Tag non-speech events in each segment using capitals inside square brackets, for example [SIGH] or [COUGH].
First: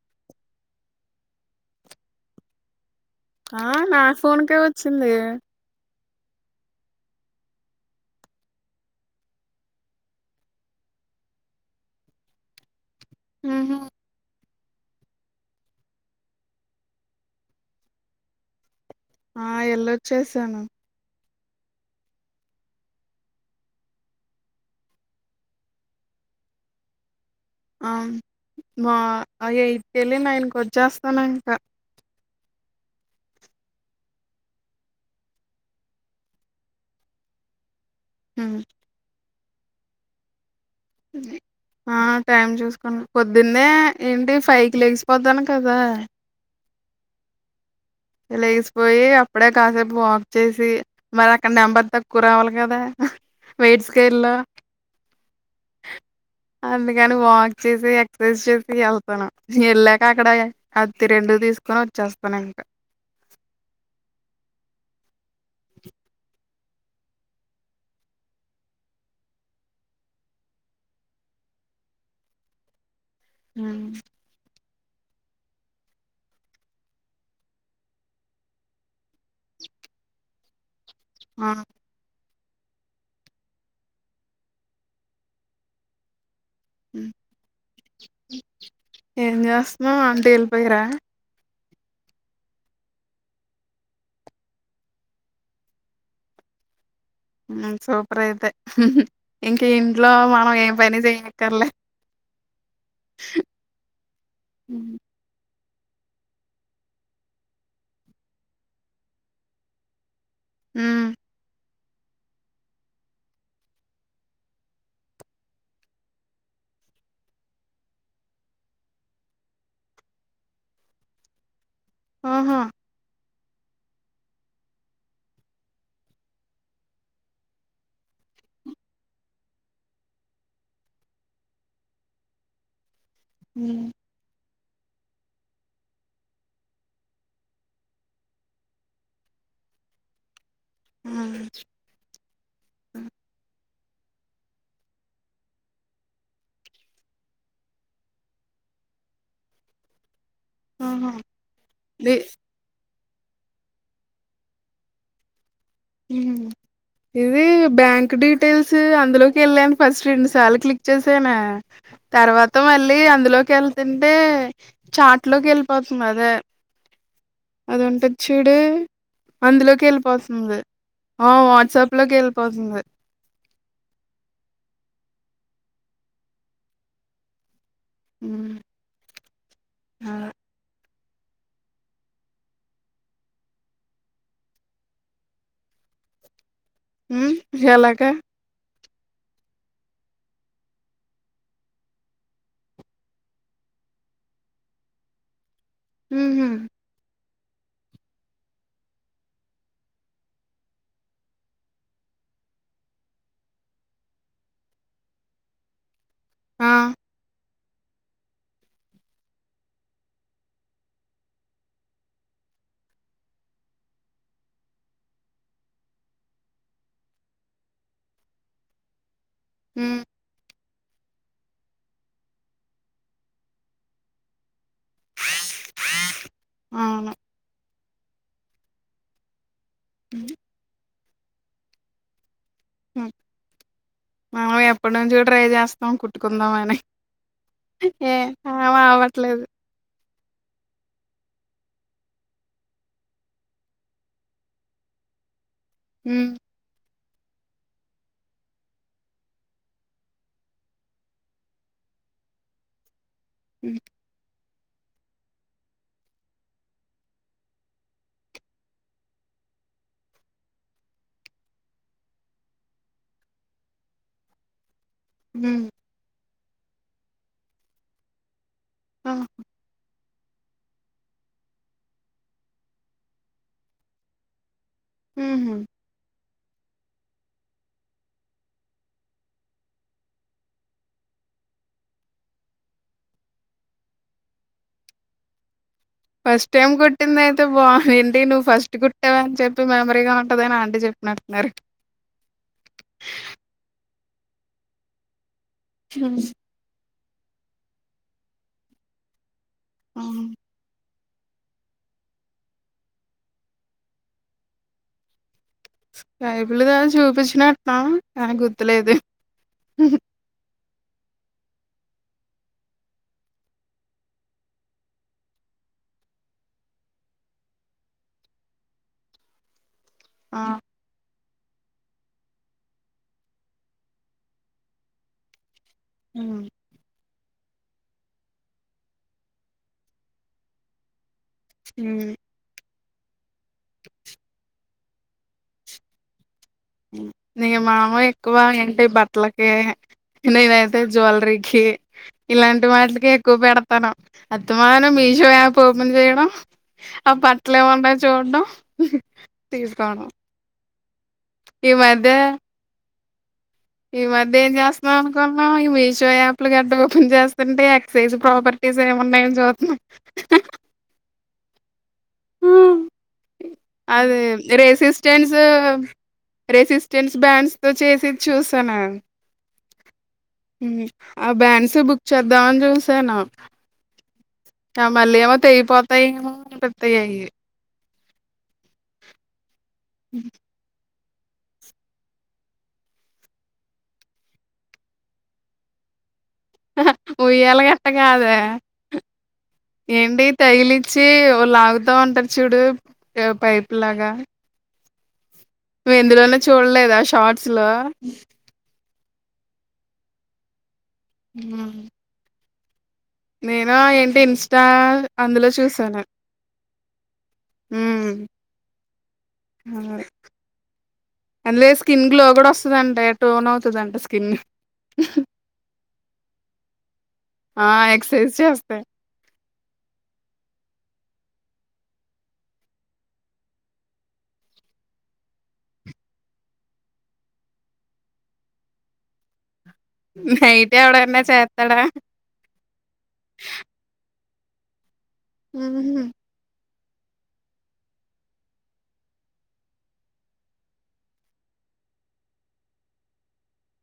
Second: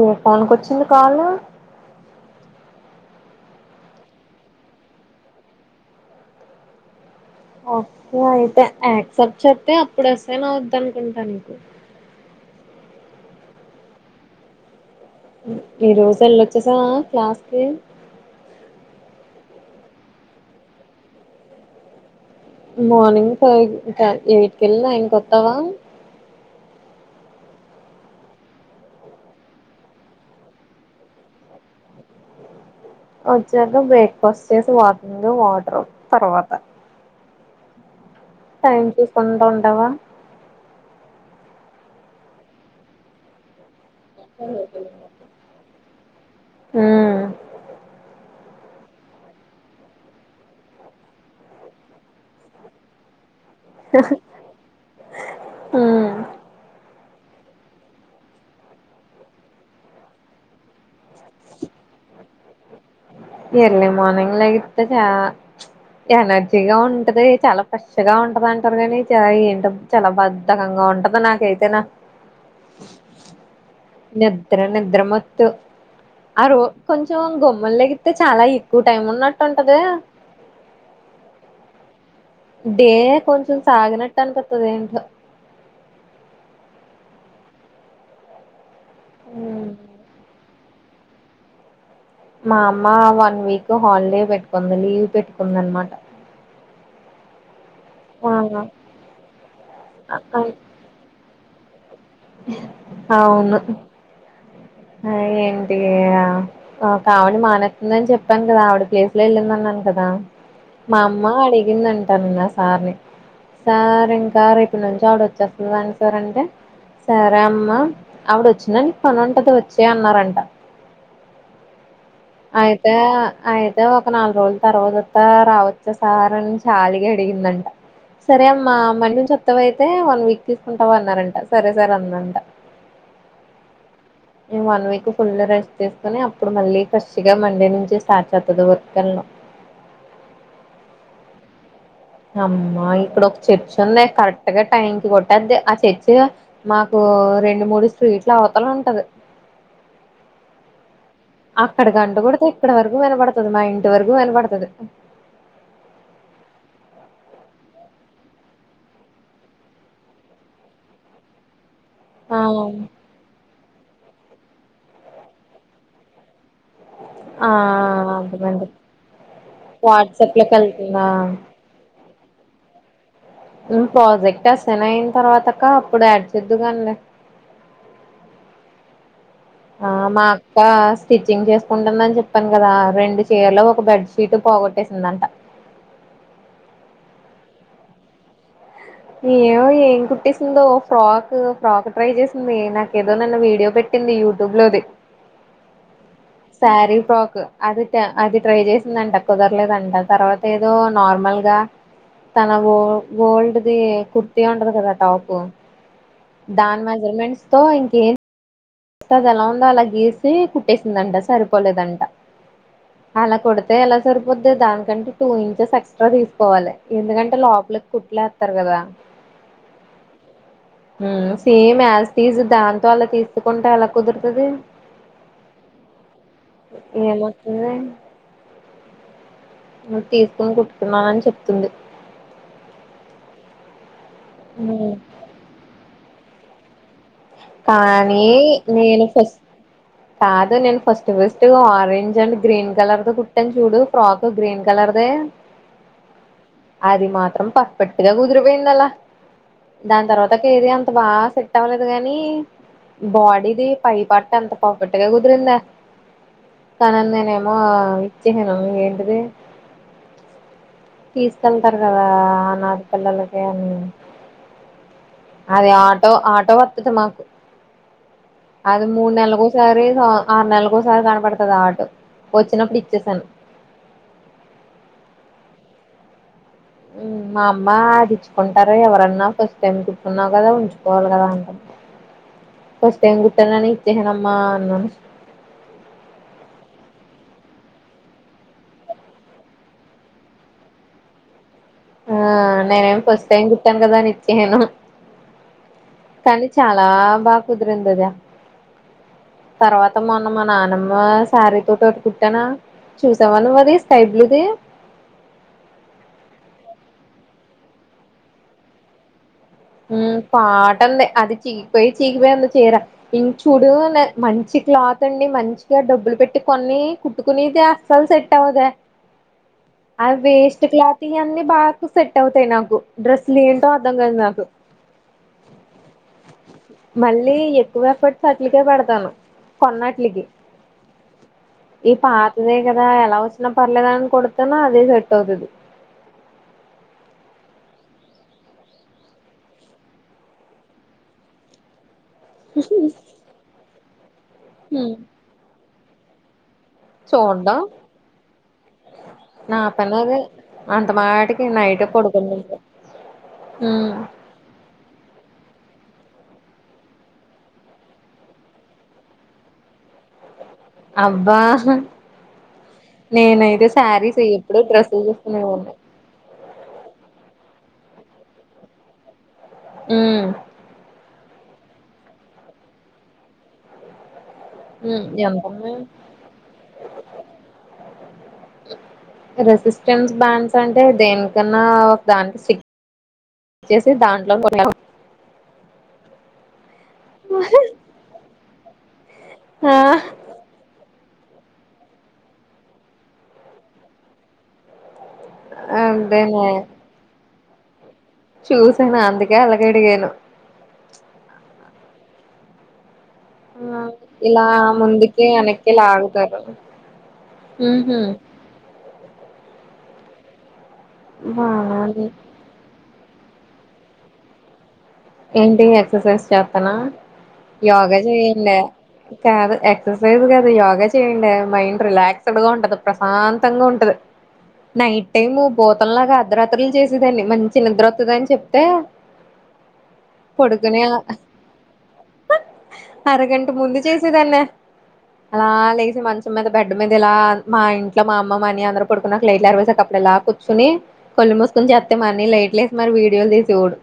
ఏ ఫోన్కొచ్చింది కాల్ ఆ నా ఫోన్కే వచ్చింది ఓకే అయితే యాక్సెప్ట్ చెత్తే అప్పుడు అసైన్ ఆవుద్ద అనుకుంటా నీకు ఉహు ఈ రోజు వెళ్ళొచ్చేసావా క్లాస్కి ఆ ఎల్లొ చేసాను మార్నింగ్ ఫైవ్ కాదు ఎయిట్ కె వెళ్ళి నైన్ కొత్తవా ఆ మా ఆ ఎయిట్ కెళ్ళి నైన్ వచ్చేస్తాను ఇంకా వచ్చాక బ్రేక్ఫాస్ట్ చేసి వాకింగ్ వాటరు తర్వాత హ్మ్ టైం చూసుకుంటా ఉం అవా ఆ టైం చూసుకున్న పొద్దిన్నే ఏంటి ఫైవ్ కి లేక్సి పోతాను కదా ఆ లేసిపోయి అప్పుడే కాసేపు వాక్ చేసి మరి అక్కడ నెంబర్ తక్కువ రావాలి కదా వెయిట్స్ గైడ్లో ఉమ్ అందు కాని వాక్ చేసి ఎక్సర్సైజ్ చేసి వెళ్తాను వెళ్ళాక అక్కడ అత్తి రెండు తీసుకొని వచ్చేస్తానుండి ఎర్లీ మార్నింగ్ లేగితే చాలా ఎనర్జీగా ఉంటది చాలా ఫ్రెష్గా ఉంటది అంటారు కాని చ ఏంటి చాలా బద్ధకంగా ఉంటది నాకైతేనా హ తీర నిద్ర మొత్తు ఆ రో కొంచెం గొమ్మన్ లెగి అయితే చాలా ఎక్కువ టైం ఉన్నట్టుంటదే ఆ డే కొంచం సాగనట్టనిపితదెంటో ఏం హ్మ్. జేస్త్నావ్ ఆంటీల్ పోయేరా మా అమ్మ వన్ వీక్ హాలిడే పెట్టుకుంది లీవ్ పెట్టుకుందనమాట సూపర్ ఆ! అయితే ఇంక ఇంట్లో అ అన్ మనం ఏం పని చేయ అక్కర్లే అవును హ్మ్. ఏం అది ఆ ఓకావిడ మానెస్తుందని చెప్పాను కదా ఆవిడ ప్లేస్ లో వెళ్ళిందన్నాను కదా మా హ్మ్. అమ్మా అడి గిందాంట నిన్న సార్ని సార్ ఇంకా రేపు నుంచి ఆవిడ వచ్చేస్తుంది అంటారంటే సరే అమ్మా ఆవిడ వచ్చిన నీ పని ఉంటది వచ్చే అన్నారంట ఓహో! అయితే అయితే ఒక నాలుగు రోజుల తర్వాత రావచ్చా సార్ అని జాలిగా అడిగిందంట సరే అమ్మా మండే నుంచొత్తవ అయితే వన్ వీక్ తీసుకుంటావ అన్నారంట సరే సార్ అందంట హ్మ్ నేను వన్ వీక్ ఫుల్ రెస్ట్ తీసుకుని అప్పుడు మళ్ళీ ఫ్రెష్ గా మండే నుంచి స్టార్ట్ చేస్తాది వర్క్ వెళ్ళడం ఆ అమ్మా ఇక్కడ ఒక చర్చి సండే కరెక్ట్ గా టైం కి కొటేద్ది ఆ చెర్చి మాకు రెండు మూడు స్ట్రీట్లు అవతల ఉంటది ఆహ అక్కడ గంట కొడితే ఇక్కడ వరకు వినపడతది మా ఇంటి వరకు వినపడతది ఇది బ్యాంక్ డీటెయిల్స్ అందులోకి వెళ్ళాను ఫస్ట్ రెండు సార్లు క్లిక్ చేసానే ఆ తర్వాత మళ్ళీ అందులోకి వెళ్తుం టే చాట్లోకి వెళ్ళిపోతుంది అదే ఆ అదుంటది చూడు అదేనండి వాట్సాప్ లో అందులోకెళ్ళిపోతుంది. కలి ఆ వాట్సప్ లో కెలి పోతుంది ప్రాజెక్ట్ అసన్ అయిన తర్వాతక్క అప్పుడు యాడ్ చేద్దువు గాన్లే హ్మ్. ఆ మా అదే. అక్క స్టిచ్చింగ్ చేసుకుంటుందని చెప్పాను కదా రెండు చీర్లు ఒక బెడ్ షీటు పోగొట్టేసిందంట ఎలగా ఏమో ఏం కుట్టిసిందో ఫ్రాక్ ఫ్రాక్ ట్రై చేసింది నాక ఏదో నిన్న వీడియో పెట్టింది యూట్యూబ్ లోది హుహు. సారీ ఫ్రాకు అది చ అది ట్రై చేసిందంట కుదర్లేదంట తర్వాతేదో నార్మల్ గా తన గో గోల్డ్ది కుర్తి ఉంటది గదా టాపు ఆ! దాని మజర్మెంట్స్ తో ఇంకెద్ ట అది ఎలా ఉందో అలా గీసి కుట్టేసిందంట సరిపోలేదంట అలా కుడితే ఎలా సరిపోద్ది దానికంటె టూ ఇంచెస్ ఎక్స్ట్రా తీస్కోవాలె ఎందుకంటే లోపలికి కుట్టలేస్తారు గదా ఉమ్ ఉమ్ సేమ్ యాజ్ టీజ్ దాంతో అలా తీస్ కుంటె ఎలా కుదుర్తది అవును. ఏమ్ ఒస్తుంది హ్మ్. తీస్కోని కుట్ కున్నానని చెప్తుంది మ్ మనం ఎప్పటి ఉమ్, నుంచో ట్రై చేస్నం కు ట్టుకుందాం అని కానీ నేను ఫస్ అవ్వట్లేదు. కాదు నేను first first orange and green colour తో కుట్టాను చూడు ఫ్రాక్ గ్రీన్ కలర్దే ఉమ్ అది మాత్రం పర్ఫెక్ట్ గా కుదిరిపోయిందలా దాని తర్వాత కేది అంత బా సెట్ అవ్వలేదు గాన్ మీ బాడీది హ్మ్ పై పట్ ఎంత పర్ఫెక్ట్గా కుదిరింద కానన్ నేనేమో ఇచ్చేసను ఏంటిది తీసుకెళ్తారు కదా ఆనాద పిల్లలకి అని హ్మ్ అది ఆటో ఆట్ వర్తతత మాకు అది ఆ మూడు నెల్లకోసారి ఆరు నెల్లోకోసరి కనపడ్తాది ఆ ఆటు ఒచ్చినప్పుడు ఇచ్చేసను ఉహు మా అమ్మ ఆదిచ్చుకుంటర ఎవరన్నా ఫస్ట్ టైం కుర్టున్నావు కదా ఉంచుకోవాల్ గదా అంట ఫస్ట్ టైం కుట్టాననే ఇచ్చేసానమ్మా అన్నాను ఫస్ట్ టైమ్ కుట్టింది ఐతే బాగుం ఏంటి నువ్వు ఫస్ట్ కుట్టావని చెప్పి మెమరీ గా ఉంటదని ఆంటీ చెప్పినట్టున్నారు ఆ నేనేం ఫస్ట్ టైం కుట్టాను కదా అనిచ్చేను హ్మ్. కని చాలా బా కుదిరిందద తర్వాత ఆ! మోన్న మా నాన్నమ్ ఆ శారీ తోటి ఓటి కుట్టాన చూసావా నువ్వది స్కై బ్లూది స్కై బ్లూ ద చూపించినట్నావ్ కానీ గుర్తులేదు ఉ పా అంది అది చీకిపోయి చీకిపోయింది చీర ఇం చూడున్ మంచి క్లాత్ అండి మంచిగా డబ్బులు పెట్టి కొన్ని కుట్టుకునేదే అస్సల్ సెట్ అవ్వదే ఆ వేస్ట్ క్లాత్ ఇ అన్నీ బా సెట్ అవుతాయి నాకు డ్రెస్లు ఏంటో అర్థం కాదు నాకు [INAUDIBLE] ఊ మళ్ళీ ఎక్కువ ఎఫర్ట్స్ అట్లకే పెడతాను కొన్నట్లకి ఈ హ్మ్ పాతద కదా ఎలా వచ్చినా పర్లేదని కొడుతున్న అదే సెట్ అవుతుది నే మామ ఎక్కువ ఏంటి బట్టలకి నేనైతే జ్యువెలరీకి ఇలాంటి వాటికే ఎక్కువ పెడతాను అస్తమానం మీషో యాప్ ఓపెన్ చేయడం ఆ చూడ్డం బట్లెమున్నాయని చూడటం తీసుకోవడం అంతమట అందుకే ఈ నైట్ ఆ మధ్య పడుకున్నాను ఈ మధ్య ఏం చేస్తున్నావ్ అనుకుంటున్నావ్ మీషో యాప్లు గడ్డ ఓపెన్ చేస్తుంటే ఎక్సైజ్ ప్రాపర్టీస్ ఏమిన్నాయని చూస్తున్నాం అబ్బా నేనయితే అది సారీస్ ఎప్పుడు డ్రెస్సులు రెసిస్టెన్స్ చూస్తూనే ఉంటా రెసిస్టెన్స్ బ్యాండ్స్ తో చేసి చూసాను హ్మ్ హ్మ్. ఆ బ్యాన్స్ బుక్ చేద్దామని చూసాను ఆ ఉమ్ మళ్ళీ ఏమో ఎంతన్నాయి తెగిపోతాయేమో పెత్తయయి రెసిస్టెన్స్ బ్యాండ్స్ అంటే దేనికన్నా ఒక దానికి సి ఇచ్చేసి దాంట్లో కొ ఉయ్యాల గట్ట కాదే ఆ ఎంటి తైలి చీ ఒకరు లాగుతా ఉంటారు చూడు పైపు లాగా నువ్వు ఎందులోను అంతేనే చూడలేదా షార్ట్ అసలు చూసాను అందుకే అలాగడిగాను ఆ ఇలా ఇన్స్టా ముందుకి అందులో వెనక్కి చూసాను. లాగుతారు ఆ హ్ అంన్లే బానే స్కిన్ ఉంది గ్లో కూడా వస్తుందింటే టోన్ అవుతాది అంటా స్కిన్. ఏంటి ఎక్సర్సైజ్ చేస్త తనా ఆ! యోగా ఎక్సర్సైజ్ చేయ్యలే. చేస్తే. కాదు. ఎక్ససైజ్ కాదు. యోగా చేయండి. మైండ్ రిలాక్స్డ్ గా ఉంటది. ప్రశాంతంగా ఉంటది. నైట్ టైము బూతంలాగా అర్థ రాత్రలు చేసేదాన్ని మంచి నిద్ర వతది అని చెప్తే. నైట్ పడుకునే హ ఎవడన్నా చేత్తాడా? అరగంట ముందు చేసేదాన్ని. అలా లేసి హుహు. మంచం మీద బెట్- బెడ్ మీద ఇలా. మా ఇంట్లో మా అమ్మ మా అన్నయ్య అందరు పడుకున్నాక లైట్లు అరవేసి అప్పుడ ఇలా కూర్చొని కళ్ళు మూసుకొని చేతే మా అన్నయ్య లైట్లు వేసి మరి వీడియోలు తీసేవాడు.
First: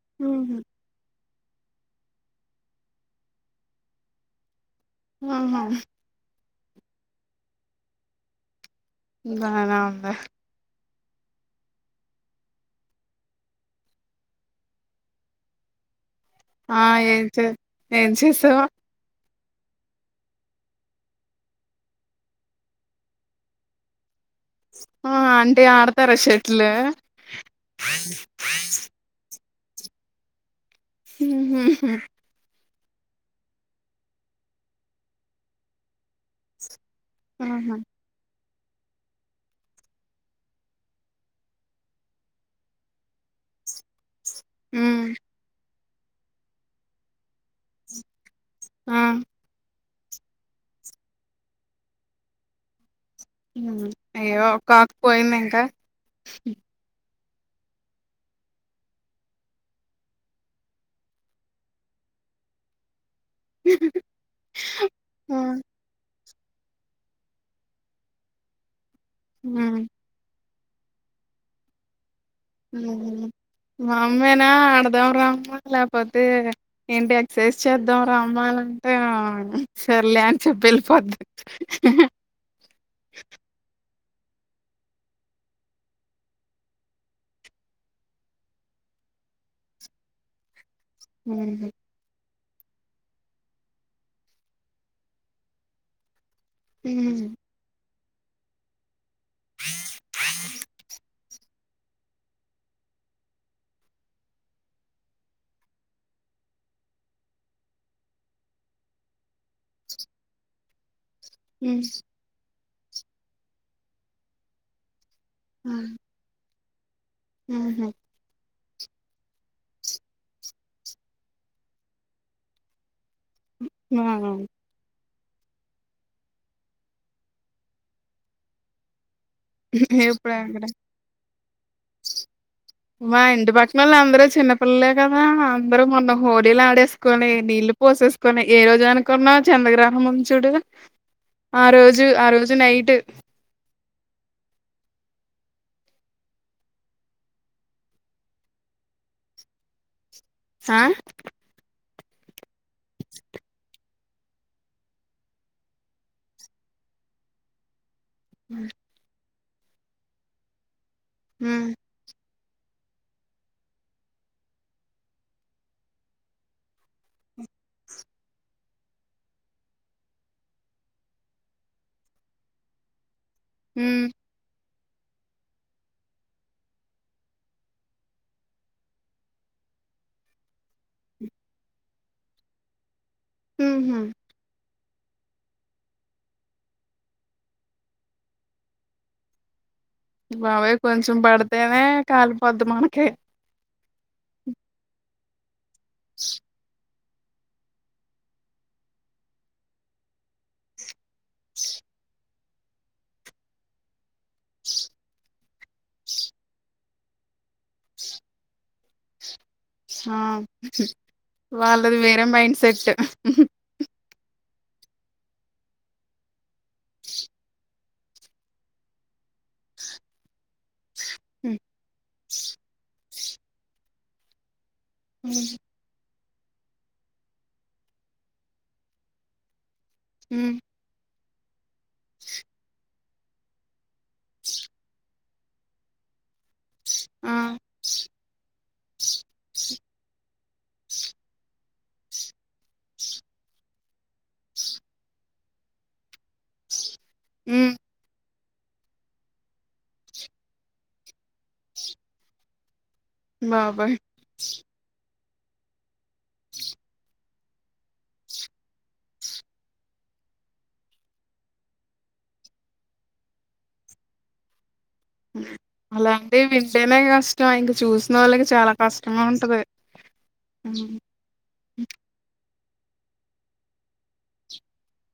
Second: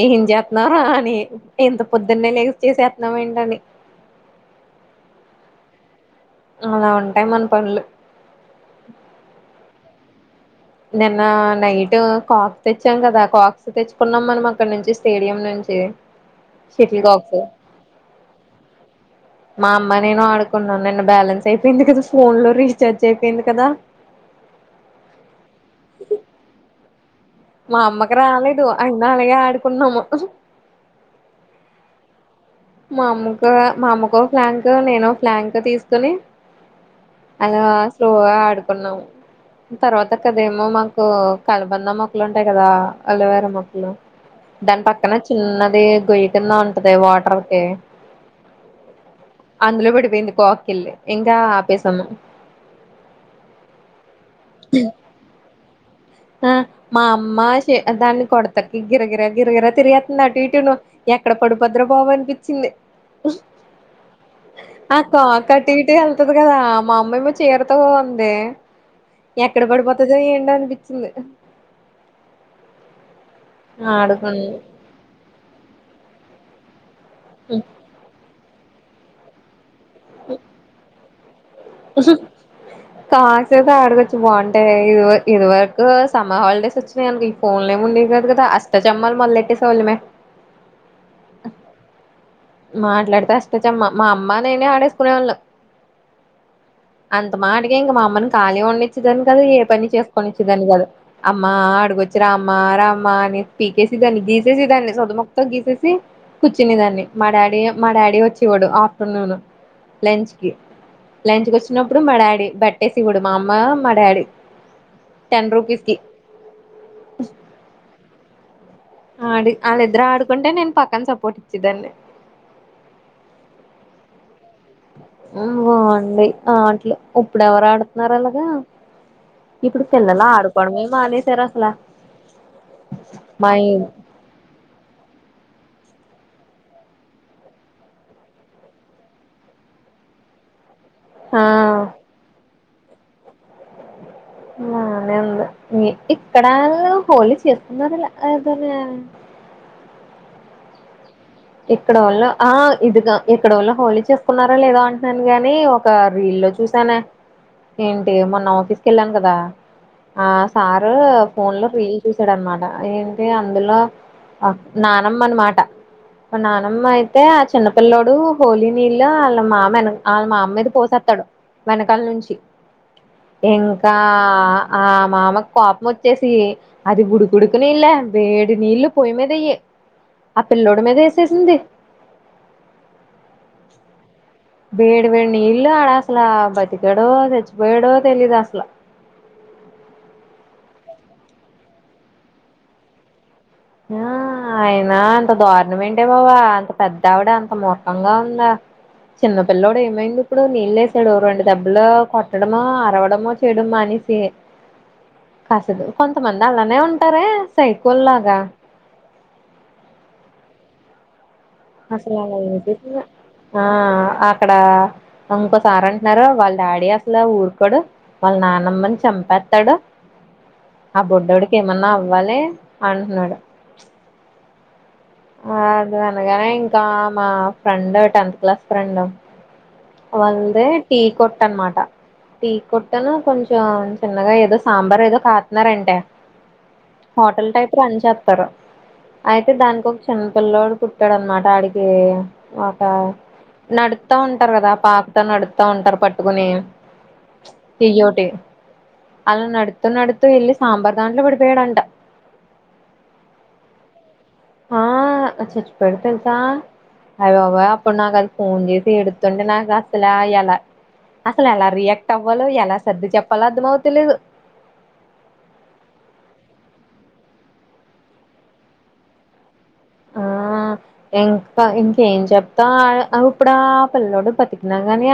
ఎమ్ హుహు. జెతున్నావురా అని ఎంత పొద్దున్నే లేచి చేసేతనవు ఏంటని. హ హ అలా ఉంటాయి. మన పనులు. బాగానే ఉందే. నిన్న నైట్ కాక్ తెచ్చాం కదా కాక్స్ తెచ్చుకున్నాం. మనం అక్కడ నుంచి స్టేడియం నుంచి. ఆ షటిల్ ఏం కాక్స్ చే ఏం చేసావ్ మా అమ్మ నేను ఆడుకున్నాం. నిన్న బ్యాలెన్స్ అయిపోయింది కదా. ఫోన్ లో రీఛార్జ్ అయిపోయింది కదా. ఆన్ ఏ ఆడతరా షెటిల్ లు మా అమ్మకి రాలేదు. అయినా అలాగే ఆడు పున్నము. హు హు మా అమ్మకా మా అమ్మకో ఫ్లాంక్ నేనో ఫ్లాంక్ తీసుకోని. అలా ఆహా! స్లోగా ఆడు కున్నాము. తర్వాత కదేమో మాకు కలబంద మొక్కలు ఉంటాయి. కదా అలోవేర మొక్కలు. దాని హ్మ్. పక్కన చిన్నది. గొయ్యి కింద ఉంటది వాటర్. ఏ ఆ అందులో పడిపోయింది కాకిల్. ఇంకా ఆపేసాము. ఉ అయ్యో కాక్ పోయిందా ఇంకా. అమ్మా షే దాన్ని కొడతకి గిరగిర గిరగిర తిరగెతున్నటు అటు ఇటు ఎక్కడ పడుపోదిరా బాబు అని చిన్ అక్కో ఆ! అక్క టిటిల్ వస్తది కదా. మా అమ్మా ఏమో చీరతో ఉంది. ఎక్కడ హ్మ్. పడిపోతదో ఏండో అనిపి చింది మా ఆడుకుని అమ్మేనా ఆడదాం రా అమ్మా లేపోతే ఏంటి ఎక్సర్సైజ్ చేద్దాం రా అమ్మాలంటే ఆన్ సర్లే అని చెప్పి ఎళ్ళిపోద్ది కాసేప్ ఆడగ చ్ బాగుంటాయి. ఇది ఇది వరకు సమ్మర్ హాలిడేస్ వచ్చినాయినుకో ఈ ఫోన్లేమి ఉండే కదు కదా. అష్టచమ్మాలు మొలెట్టేస వాళ్ళమే. ఉహ్ హు మాట్లాడితె అష్టచ్చమ్మ మా అమ్మ నేనే ఆడేసుకునేవాళ్ళం. అంత మాడికె ఇంగ మామ్ మనం కాలిగుండి. వచ్చిదాని కాదు. ఏ పని చేసుకోనిచ్చేదాన్ని కాదు. అమ్మ మ్మా అడుగొచ్చి రామ్మా రామ్మా అనేసి పీకేసెదాన్ని గీసేసె దాన్ని. సుద్దముక్కతో గీసేసి కూర్చునె దాన్ని. మా డాడీ మా డాడీ వచ్చేవాడు. ఆఫ్టర్నూన్ లంచ్ కి లంచ్కి వచ్చినప్పుడు. మా డాడీ బట్ టెసి విడు మా అమ్మా మా డాడీ టెన్ రుపీస్కి ఉహ్ హు ఆడి వాళ్ళిద్దరు ఆడుకుంటే. నేను పక్కన సపోర్ట్ ఇచ్చేదాన్ని ఉహ్ ఆ హా బాగుంది. ఆ ఆట్లు ఉప్పుడెవరు ఆడుతున్నారు అలాగా ఇప్పుడు పిల్లలు ఎప్పుడు అక్కడ ఆడుకోవడమే మానేశారు. అసల్ ల్ల మా ఇంటి పక్కన వాళ్ళ అందరు చిన్నపిల్లలే కదా అందరూ మోన్న హోలీలు ఆడేసుకొని, నీళ్లు పోసేసుకొని, ఏ రోజు అనుకున్నావ్ చంద్రగ్రహనం ఉంది చూడు ఆ రోజు ఆ రోజు నైట్ ట్ బానె ఉంది. ని ఇక్కడ హోలి చేస్తున్నదల అదేన్న హా ఇక్కడ వోల్ళ ఆ ఇదిగా ఇక్కడ వల్ళ హోలి చేసుకున్నారా లేదా అంటున్నాను. గాని ఒక రీల్ లో చూసానే ఏంటి మొన్న ఆఫీస్ కి వెళ్ళాను కదా ఆ సార్ రూ ఫోన్ లొ రీల్ చూసాడన్నమాట. ఏంటి అందులో ఆహ్ నానమ్మనమాట నానమ్మ అయితే ఆ చిన్నపిల్ల్లోడు హోలీ నీళ్ళ వాళ్ళ మామ వెన వాళ్ళ మామ్మిద పోసేస్తాడు వెనకాల నుంచి. ఇంకా ఆ మామ కోపం వచ్చేసి అది గుడిగుడుకునేళ్లే వేడి నీళ్లు పొయి మీదయ్యి ఆ పిల్ల్లోడి మీదేస్ సేసింది ఉహ్ హు వేడి వేడి నీ ఇల్లు ఆడా అసలా బతికాడో చచ్చిపోయాడో తెలీదు అసలు. బావే కొంచెం పడతేనే కాలిపొద్ధి మనకి ఆ అయనా అంట దా రుణం ఏంటే బాబ అంత పెద్ ద్దావిడ అంత మూర్ఖంగా ఉందా చిన్న పిల్లోడు ఏమైంది ఇప్పుడు నీళ్ళు ఏసాడు రెండు దెబ్బలు కొట్టడమో అరవడమో చేయడం మానేసి కాసదు కొంతమంది అలానే ఉంటారే సైకోల్ లాగా ఆ వాళ్ళది అసలు వేరే అలా మైండ్ సెట్ వేసేసింది ఆ అక్కడ ఇంకోసారి అంటున్నారు వాళ్ళ డాడీ అసలు ఊరుకోడు వాళ్ళ నానమ్మని చంపేస్తాడు ఆ బొడ్డోడికి ఏమన్నా అవ్వాలి అంటున్నాడు ఉమ్ అందుగానే ఇంకా మా ఫ్రెండ్ టెన్త్ క్లాస్ ఫ్రెండ్ వాళ్ ఉమ్ దే టీ కొట్ ట్ అనమాట టీ కొట్టను కొంచెం చిన్నగా ఏదో సాంబార్ ఏదో కా ఇన్న రెంటే ఆ హోటల్ టైప్ రన్ చేస్తారు అయితే దానికి ఒక చిన్నపిిల్లోడు పుట్టాడు అనమాట ఆడికి ఒక నడుత్త ఉంటారు కదా పాకుత నడుతా ఉంటారు పట్టుకుని తెయ్యోటే అలా నడుతూ నడుతూ వెళ్ళి సాంబార్ దాంట్లో పడిపోయాడంట బాబోయ్ ఆ చచ్చిపోయాడు తెలుసా అయ బాబోయ్ అప్పుడు నాకు అది ఫోన్ చేసి ఎడుతుంటే నాకు అసలు ఎలా అసలు ఎలా రియాక్ట్ అవ్వాలో ఎలా సర్ది చెప్పాలో అర్ధం అవ తెలేదు అలాంటిే వింటేనే కష్టం ఇంక చూసిన వాళ్ళకి చాలా కష్టంగా ఉంటది ఆ ఉమ్ ఇంకా ఇంకేం చెప్ ప్తాం ఆ ఇప్పుడు ఆ పిల్లోడు బతికిన కానీ